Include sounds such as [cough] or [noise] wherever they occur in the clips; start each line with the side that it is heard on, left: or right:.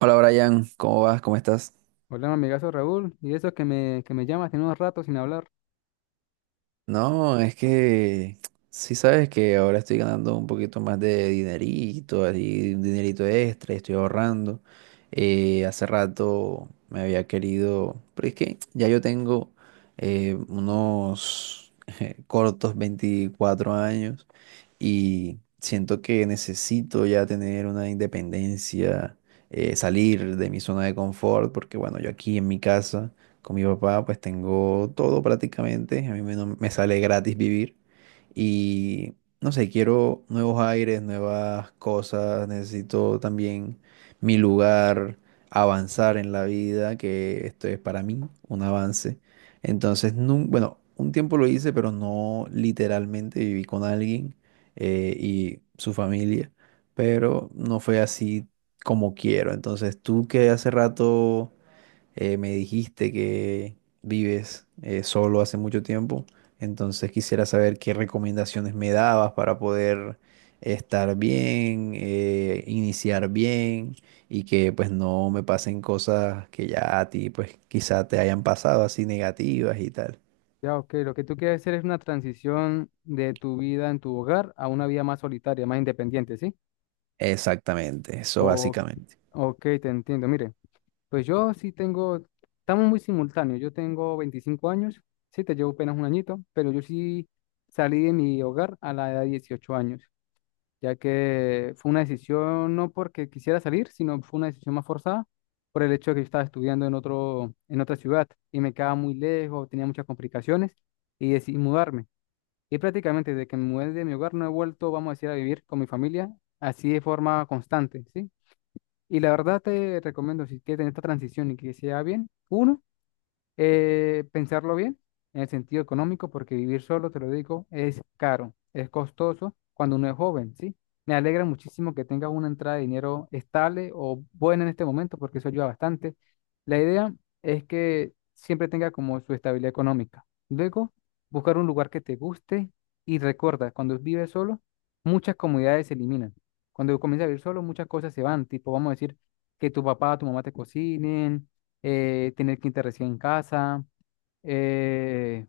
right: Hola Brian, ¿cómo vas? ¿Cómo estás?
left: Hola, mi amigazo Raúl. Y eso que me llamas, tiene unos ratos sin hablar.
right: No, es que sí sabes que ahora estoy ganando un poquito más de dinerito, así, un dinerito extra, y estoy ahorrando. Hace rato me había querido, pero es que ya yo tengo unos [laughs] cortos 24 años y siento que necesito ya tener una independencia, salir de mi zona de confort, porque bueno, yo aquí en mi casa con mi papá pues tengo todo prácticamente, a mí me, no- me sale gratis vivir y no sé, quiero nuevos aires, nuevas cosas, necesito también mi lugar, avanzar en la vida, que esto es para mí un avance. Entonces, bueno, un tiempo lo hice, pero no literalmente viví con alguien y su familia, pero no fue así como quiero. Entonces, tú que hace rato me dijiste que vives solo hace mucho tiempo, entonces quisiera saber qué recomendaciones me dabas para poder estar bien, iniciar bien y que pues no me pasen cosas que ya a ti pues quizá te hayan pasado así negativas y tal.
left: Ya, ok, lo que tú quieres hacer es una transición de tu vida en tu hogar a una vida más solitaria, más independiente, ¿sí?
right: Exactamente, eso
left: O,
right: básicamente.
left: ok, te entiendo. Mire, pues yo sí tengo, estamos muy simultáneos. Yo tengo 25 años, sí, te llevo apenas un añito, pero yo sí salí de mi hogar a la edad de 18 años. Ya que fue una decisión no porque quisiera salir, sino fue una decisión más forzada por el hecho de que yo estaba estudiando en otra ciudad y me quedaba muy lejos, tenía muchas complicaciones y decidí mudarme. Y prácticamente desde que me mudé de mi hogar no he vuelto, vamos a decir, a vivir con mi familia así de forma constante, ¿sí? Y la verdad te recomiendo, si quieres tener esta transición y que sea bien, uno pensarlo bien en el sentido económico, porque vivir solo, te lo digo, es caro, es costoso cuando uno es joven, ¿sí? Me alegra muchísimo que tengas una entrada de dinero estable o buena en este momento, porque eso ayuda bastante. La idea es que siempre tenga como su estabilidad económica. Luego, buscar un lugar que te guste y recuerda, cuando vives solo, muchas comodidades se eliminan. Cuando comienzas a vivir solo, muchas cosas se van, tipo, vamos a decir, que tu papá o tu mamá te cocinen tener quinta recién en casa, eh,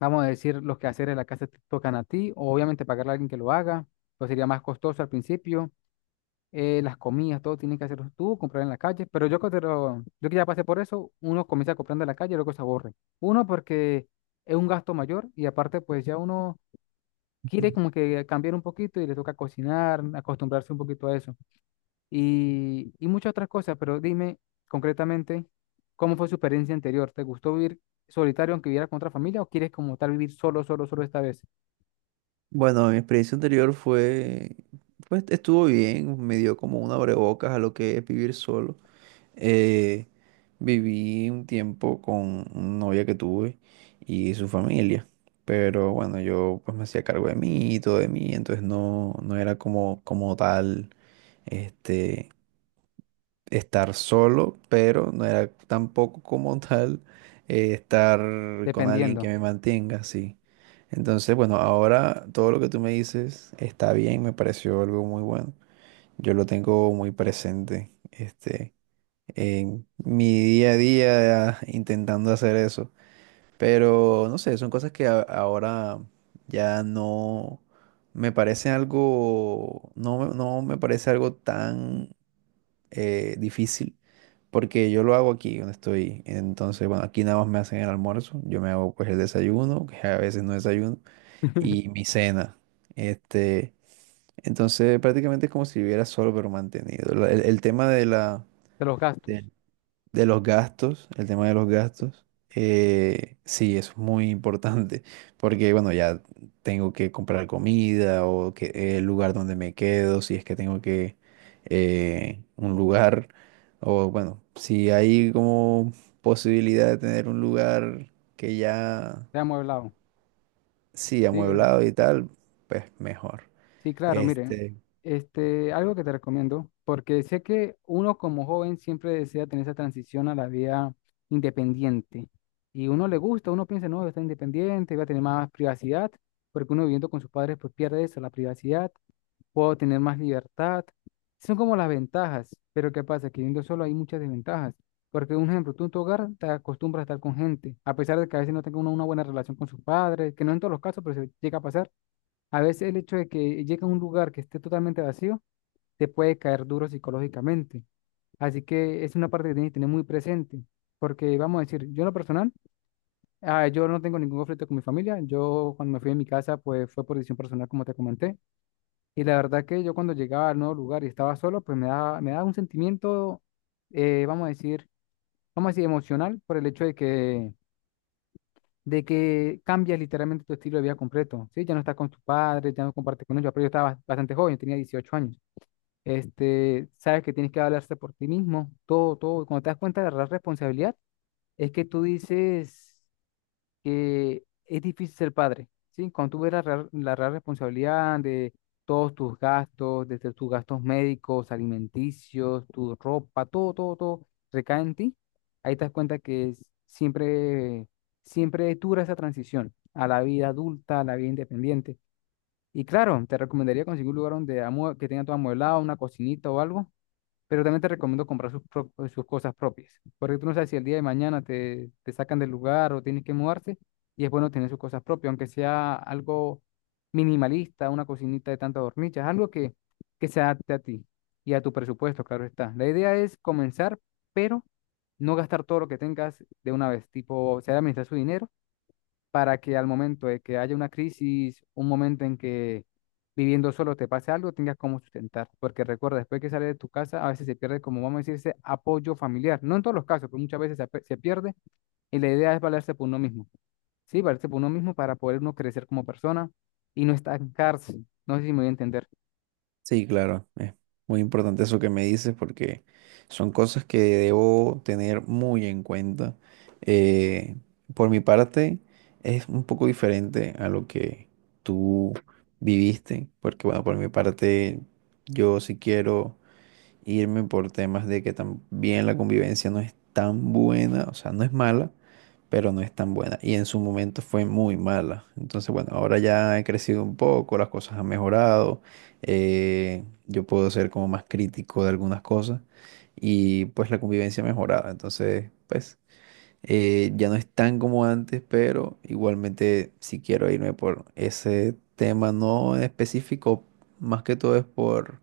left: vamos a decir, los quehaceres de la casa te tocan a ti, o obviamente pagarle a alguien que lo haga, pues sería más costoso al principio, las comidas, todo tienen que hacerlo tú, comprar en la calle, pero yo que ya pasé por eso, uno comienza comprando en la calle y luego se aburre. Uno porque es un gasto mayor y aparte pues ya uno quiere como que cambiar un poquito y le toca cocinar, acostumbrarse un poquito a eso y muchas otras cosas, pero dime concretamente, ¿cómo fue su experiencia anterior? ¿Te gustó vivir solitario aunque viviera con otra familia o quieres como tal vivir solo, solo, solo esta vez?
right: Bueno, mi experiencia anterior fue, pues estuvo bien, me dio como un abrebocas a lo que es vivir solo. Eh, Viví un tiempo con una novia que tuve y su familia, pero bueno, yo pues me hacía cargo de mí y todo de mí, entonces no era como, como tal, este, estar solo, pero no era tampoco como [laughs] tal estar con alguien que
left: Dependiendo
right: me mantenga, sí. Entonces, bueno, ahora todo lo que tú me dices está bien, me pareció algo muy bueno. Yo lo tengo muy presente, en mi día a día [laughs] intentando hacer eso. Pero, no sé, son cosas que ahora ya no me parece algo, no me parece algo tan difícil porque yo lo hago aquí donde estoy. Entonces, bueno, aquí nada más me hacen el almuerzo. Yo me hago pues el desayuno, que a veces no desayuno,
left: [laughs] de
right: y mi cena. Este, entonces prácticamente es como si viviera solo pero mantenido. El tema de la,
left: los
right: de
left: gastos.
right: de los gastos, el tema de los gastos, sí, es muy importante, porque bueno, ya tengo que comprar comida o que, el lugar donde me quedo, si es que tengo que un lugar, o bueno, si hay como posibilidad de tener un lugar que ya,
left: Ya hemos hablado.
right: sí,
left: Sí,
right: amueblado y tal, pues mejor.
left: sí, claro, mire,
right: Este,
left: este, algo que te recomiendo, porque sé que uno como joven siempre desea tener esa transición a la vida independiente. Y uno le gusta, uno piensa, no, está independiente, va a tener más privacidad, porque uno viviendo con sus padres pues pierde eso, la privacidad puedo tener más libertad. Son como las ventajas, pero ¿qué pasa? Que viviendo solo hay muchas desventajas. Porque, un ejemplo, tú en tu hogar te acostumbras a estar con gente, a pesar de que a veces no tenga uno una buena relación con sus padres, que no en todos los casos, pero se llega a pasar. A veces el hecho de que llegue a un lugar que esté totalmente vacío te puede caer duro psicológicamente. Así que es una parte que tienes que tener muy presente. Porque vamos a decir, yo en lo personal, ah, yo no tengo ningún conflicto con mi familia. Yo cuando me fui de mi casa, pues fue por decisión personal, como te comenté. Y la verdad que yo cuando llegaba al nuevo lugar y estaba solo, pues me daba un sentimiento, eh, vamos a decir, vamos a decir, emocional por el hecho de que cambias literalmente tu estilo de vida completo, ¿sí? Ya no estás con tus padres, ya no compartes con ellos, pero yo estaba bastante joven, tenía 18 años. Este, sabes que tienes que hablarse por ti mismo, todo, todo. Y cuando te das cuenta de la responsabilidad, es que tú dices que es difícil ser padre, ¿sí? Cuando tú ves la real responsabilidad de todos tus gastos, desde tus gastos médicos, alimenticios, tu ropa, todo, todo, todo recae en ti, ahí te das cuenta siempre, siempre dura esa transición a la vida adulta, a la vida independiente. Y claro, te recomendaría conseguir un lugar donde que tenga todo amueblado, una cocinita o algo, pero también te recomiendo comprar pues, sus cosas propias, porque tú no sabes si el día de mañana te sacan del lugar o tienes que mudarse, y es bueno tener sus cosas propias, aunque sea algo minimalista, una cocinita de tantas hornillas, algo que se adapte a ti y a tu presupuesto, claro está. La idea es comenzar, pero no gastar todo lo que tengas de una vez, tipo, saber administrar su dinero para que al momento de que haya una crisis, un momento en que viviendo solo te pase algo, tengas cómo sustentar. Porque recuerda, después que sales de tu casa, a veces se pierde, como vamos a decir, ese apoyo familiar. No en todos los casos, pero muchas veces se pierde y la idea es valerse por uno mismo. Sí, valerse por uno mismo para poder uno crecer como persona y no estancarse. No sé si me voy a entender.
right: Sí, claro, es muy importante eso que me dices porque son cosas que debo tener muy en cuenta. Eh, por mi parte, es un poco diferente a lo que tú viviste, porque bueno, por mi parte, yo sí quiero irme por temas de que también la convivencia no es tan buena, o sea, no es mala, pero no es tan buena. Y en su momento fue muy mala. Entonces, bueno, ahora ya he crecido un poco, las cosas han mejorado, yo puedo ser como más crítico de algunas cosas y pues la convivencia ha mejorado. Entonces, pues... ya no es tan como antes, pero igualmente si quiero irme por ese tema no en específico, más que todo es por,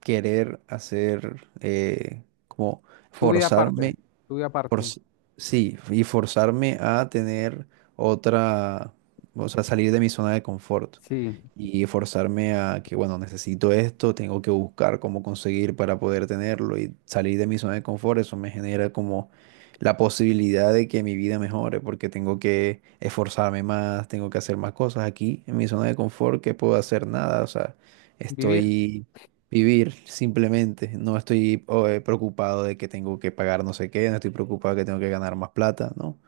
right: querer hacer, como
left: Tu vida aparte,
right: forzarme,
left: tu vida aparte.
right: forz- sí, y forzarme a tener otra, o sea, salir de mi zona de confort
left: Sí,
right: y forzarme a que, bueno, necesito esto, tengo que buscar cómo conseguir para poder tenerlo y salir de mi zona de confort, eso me genera como la posibilidad de que mi vida mejore, porque tengo que esforzarme más, tengo que hacer más cosas aquí en mi zona de confort, que puedo hacer nada, o sea,
left: vivir.
right: estoy Vivir, simplemente. No estoy preocupado de que tengo que pagar no sé qué, no estoy preocupado de que tengo que ganar más plata, ¿no?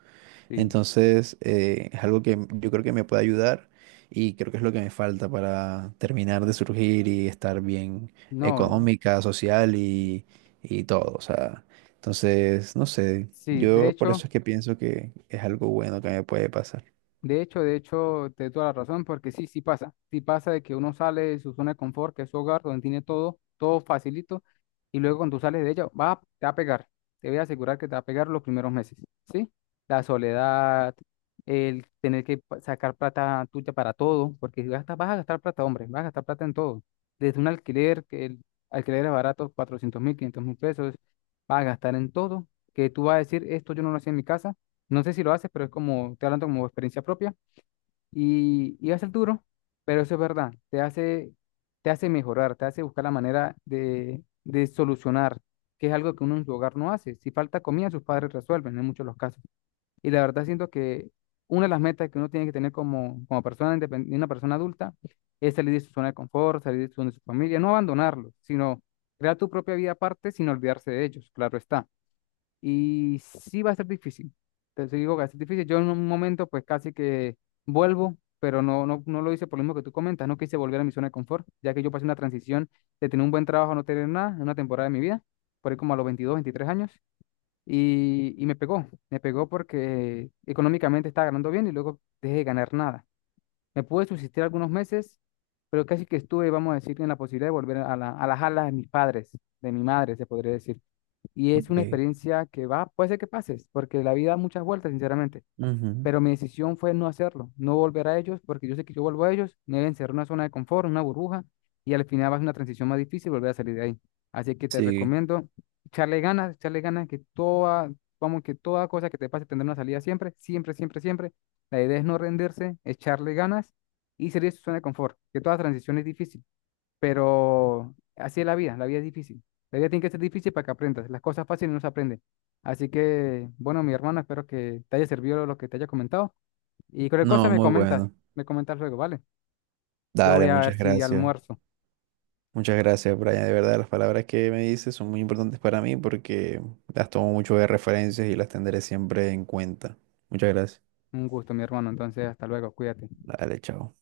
left: Sí,
right: Entonces, es algo que yo creo que me puede ayudar y creo que es lo que me falta para terminar de surgir y estar bien
left: no,
right: económica, social y todo. O sea, entonces, no sé,
left: sí, de
right: yo por
left: hecho.
right: eso es que pienso que es algo bueno que me puede pasar.
left: De hecho, de hecho, te doy toda la razón, porque sí, sí pasa. Sí pasa de que uno sale de su zona de confort, que es su hogar, donde tiene todo, todo facilito, y luego cuando tú sales de ella, va, te va a pegar. Te voy a asegurar que te va a pegar los primeros meses, ¿sí? La soledad, el tener que sacar plata tuya para todo, porque si gastas, vas a gastar plata, hombre, vas a gastar plata en todo. Desde un alquiler, que el alquiler es barato, 400.000, 500.000 pesos, vas a gastar en todo, que tú vas a decir, esto yo no lo hacía en mi casa, no sé si lo haces, pero es como, estoy hablando como experiencia propia y va a ser duro, pero eso es verdad, te hace mejorar, te hace buscar la manera de solucionar, que es algo que uno en su hogar no hace. Si falta comida, sus padres resuelven en muchos de los casos. Y la verdad siento que una de las metas que uno tiene que tener como persona, una persona adulta, es salir de su zona de confort, salir de su familia, no abandonarlo, sino crear tu propia vida aparte sin olvidarse de ellos, claro está y sí va a ser difícil. Te digo que va a ser difícil. Yo en un momento pues casi que vuelvo, pero no, no, no lo hice por lo mismo que tú comentas. No quise volver a mi zona de confort, ya que yo pasé una transición de tener un buen trabajo a no tener nada en una temporada de mi vida, por ahí como a los 22 23 años. Y me pegó porque económicamente estaba ganando bien y luego dejé de ganar nada. Me pude subsistir algunos meses, pero casi que estuve, vamos a decir, en la posibilidad de volver a las alas de mis padres, de mi madre, se podría decir. Y es una
right: Ok.
left: experiencia que va, puede ser que pases, porque la vida da muchas vueltas, sinceramente.
right: Ujú.
left: Pero mi decisión fue no hacerlo, no volver a ellos, porque yo sé que yo vuelvo a ellos, me deben ser una zona de confort, una burbuja, y al final va a ser una transición más difícil volver a salir de ahí. Así que te
right: Sí,
left: recomiendo echarle ganas, que toda, vamos, que toda cosa que te pase tendrá una salida siempre, siempre, siempre, siempre. La idea es no rendirse, echarle ganas y salir de su zona de confort, que toda transición es difícil, pero así es la vida es difícil. La vida tiene que ser difícil para que aprendas. Las cosas fáciles no se aprenden. Así que, bueno, mi hermano, espero que te haya servido lo que te haya comentado. Y cualquier cosa
right: no, muy bueno.
left: me comentas luego, ¿vale? Yo voy
right: Dale,
left: a ver
right: muchas
left: si
right: gracias.
left: almuerzo.
right: Muchas gracias, Brian. De verdad, las palabras que me dices son muy importantes para mí porque las tomo mucho de referencias y las tendré siempre en cuenta. Muchas gracias.
left: Un gusto, mi hermano. Entonces, hasta luego, cuídate.
right: Dale, chao.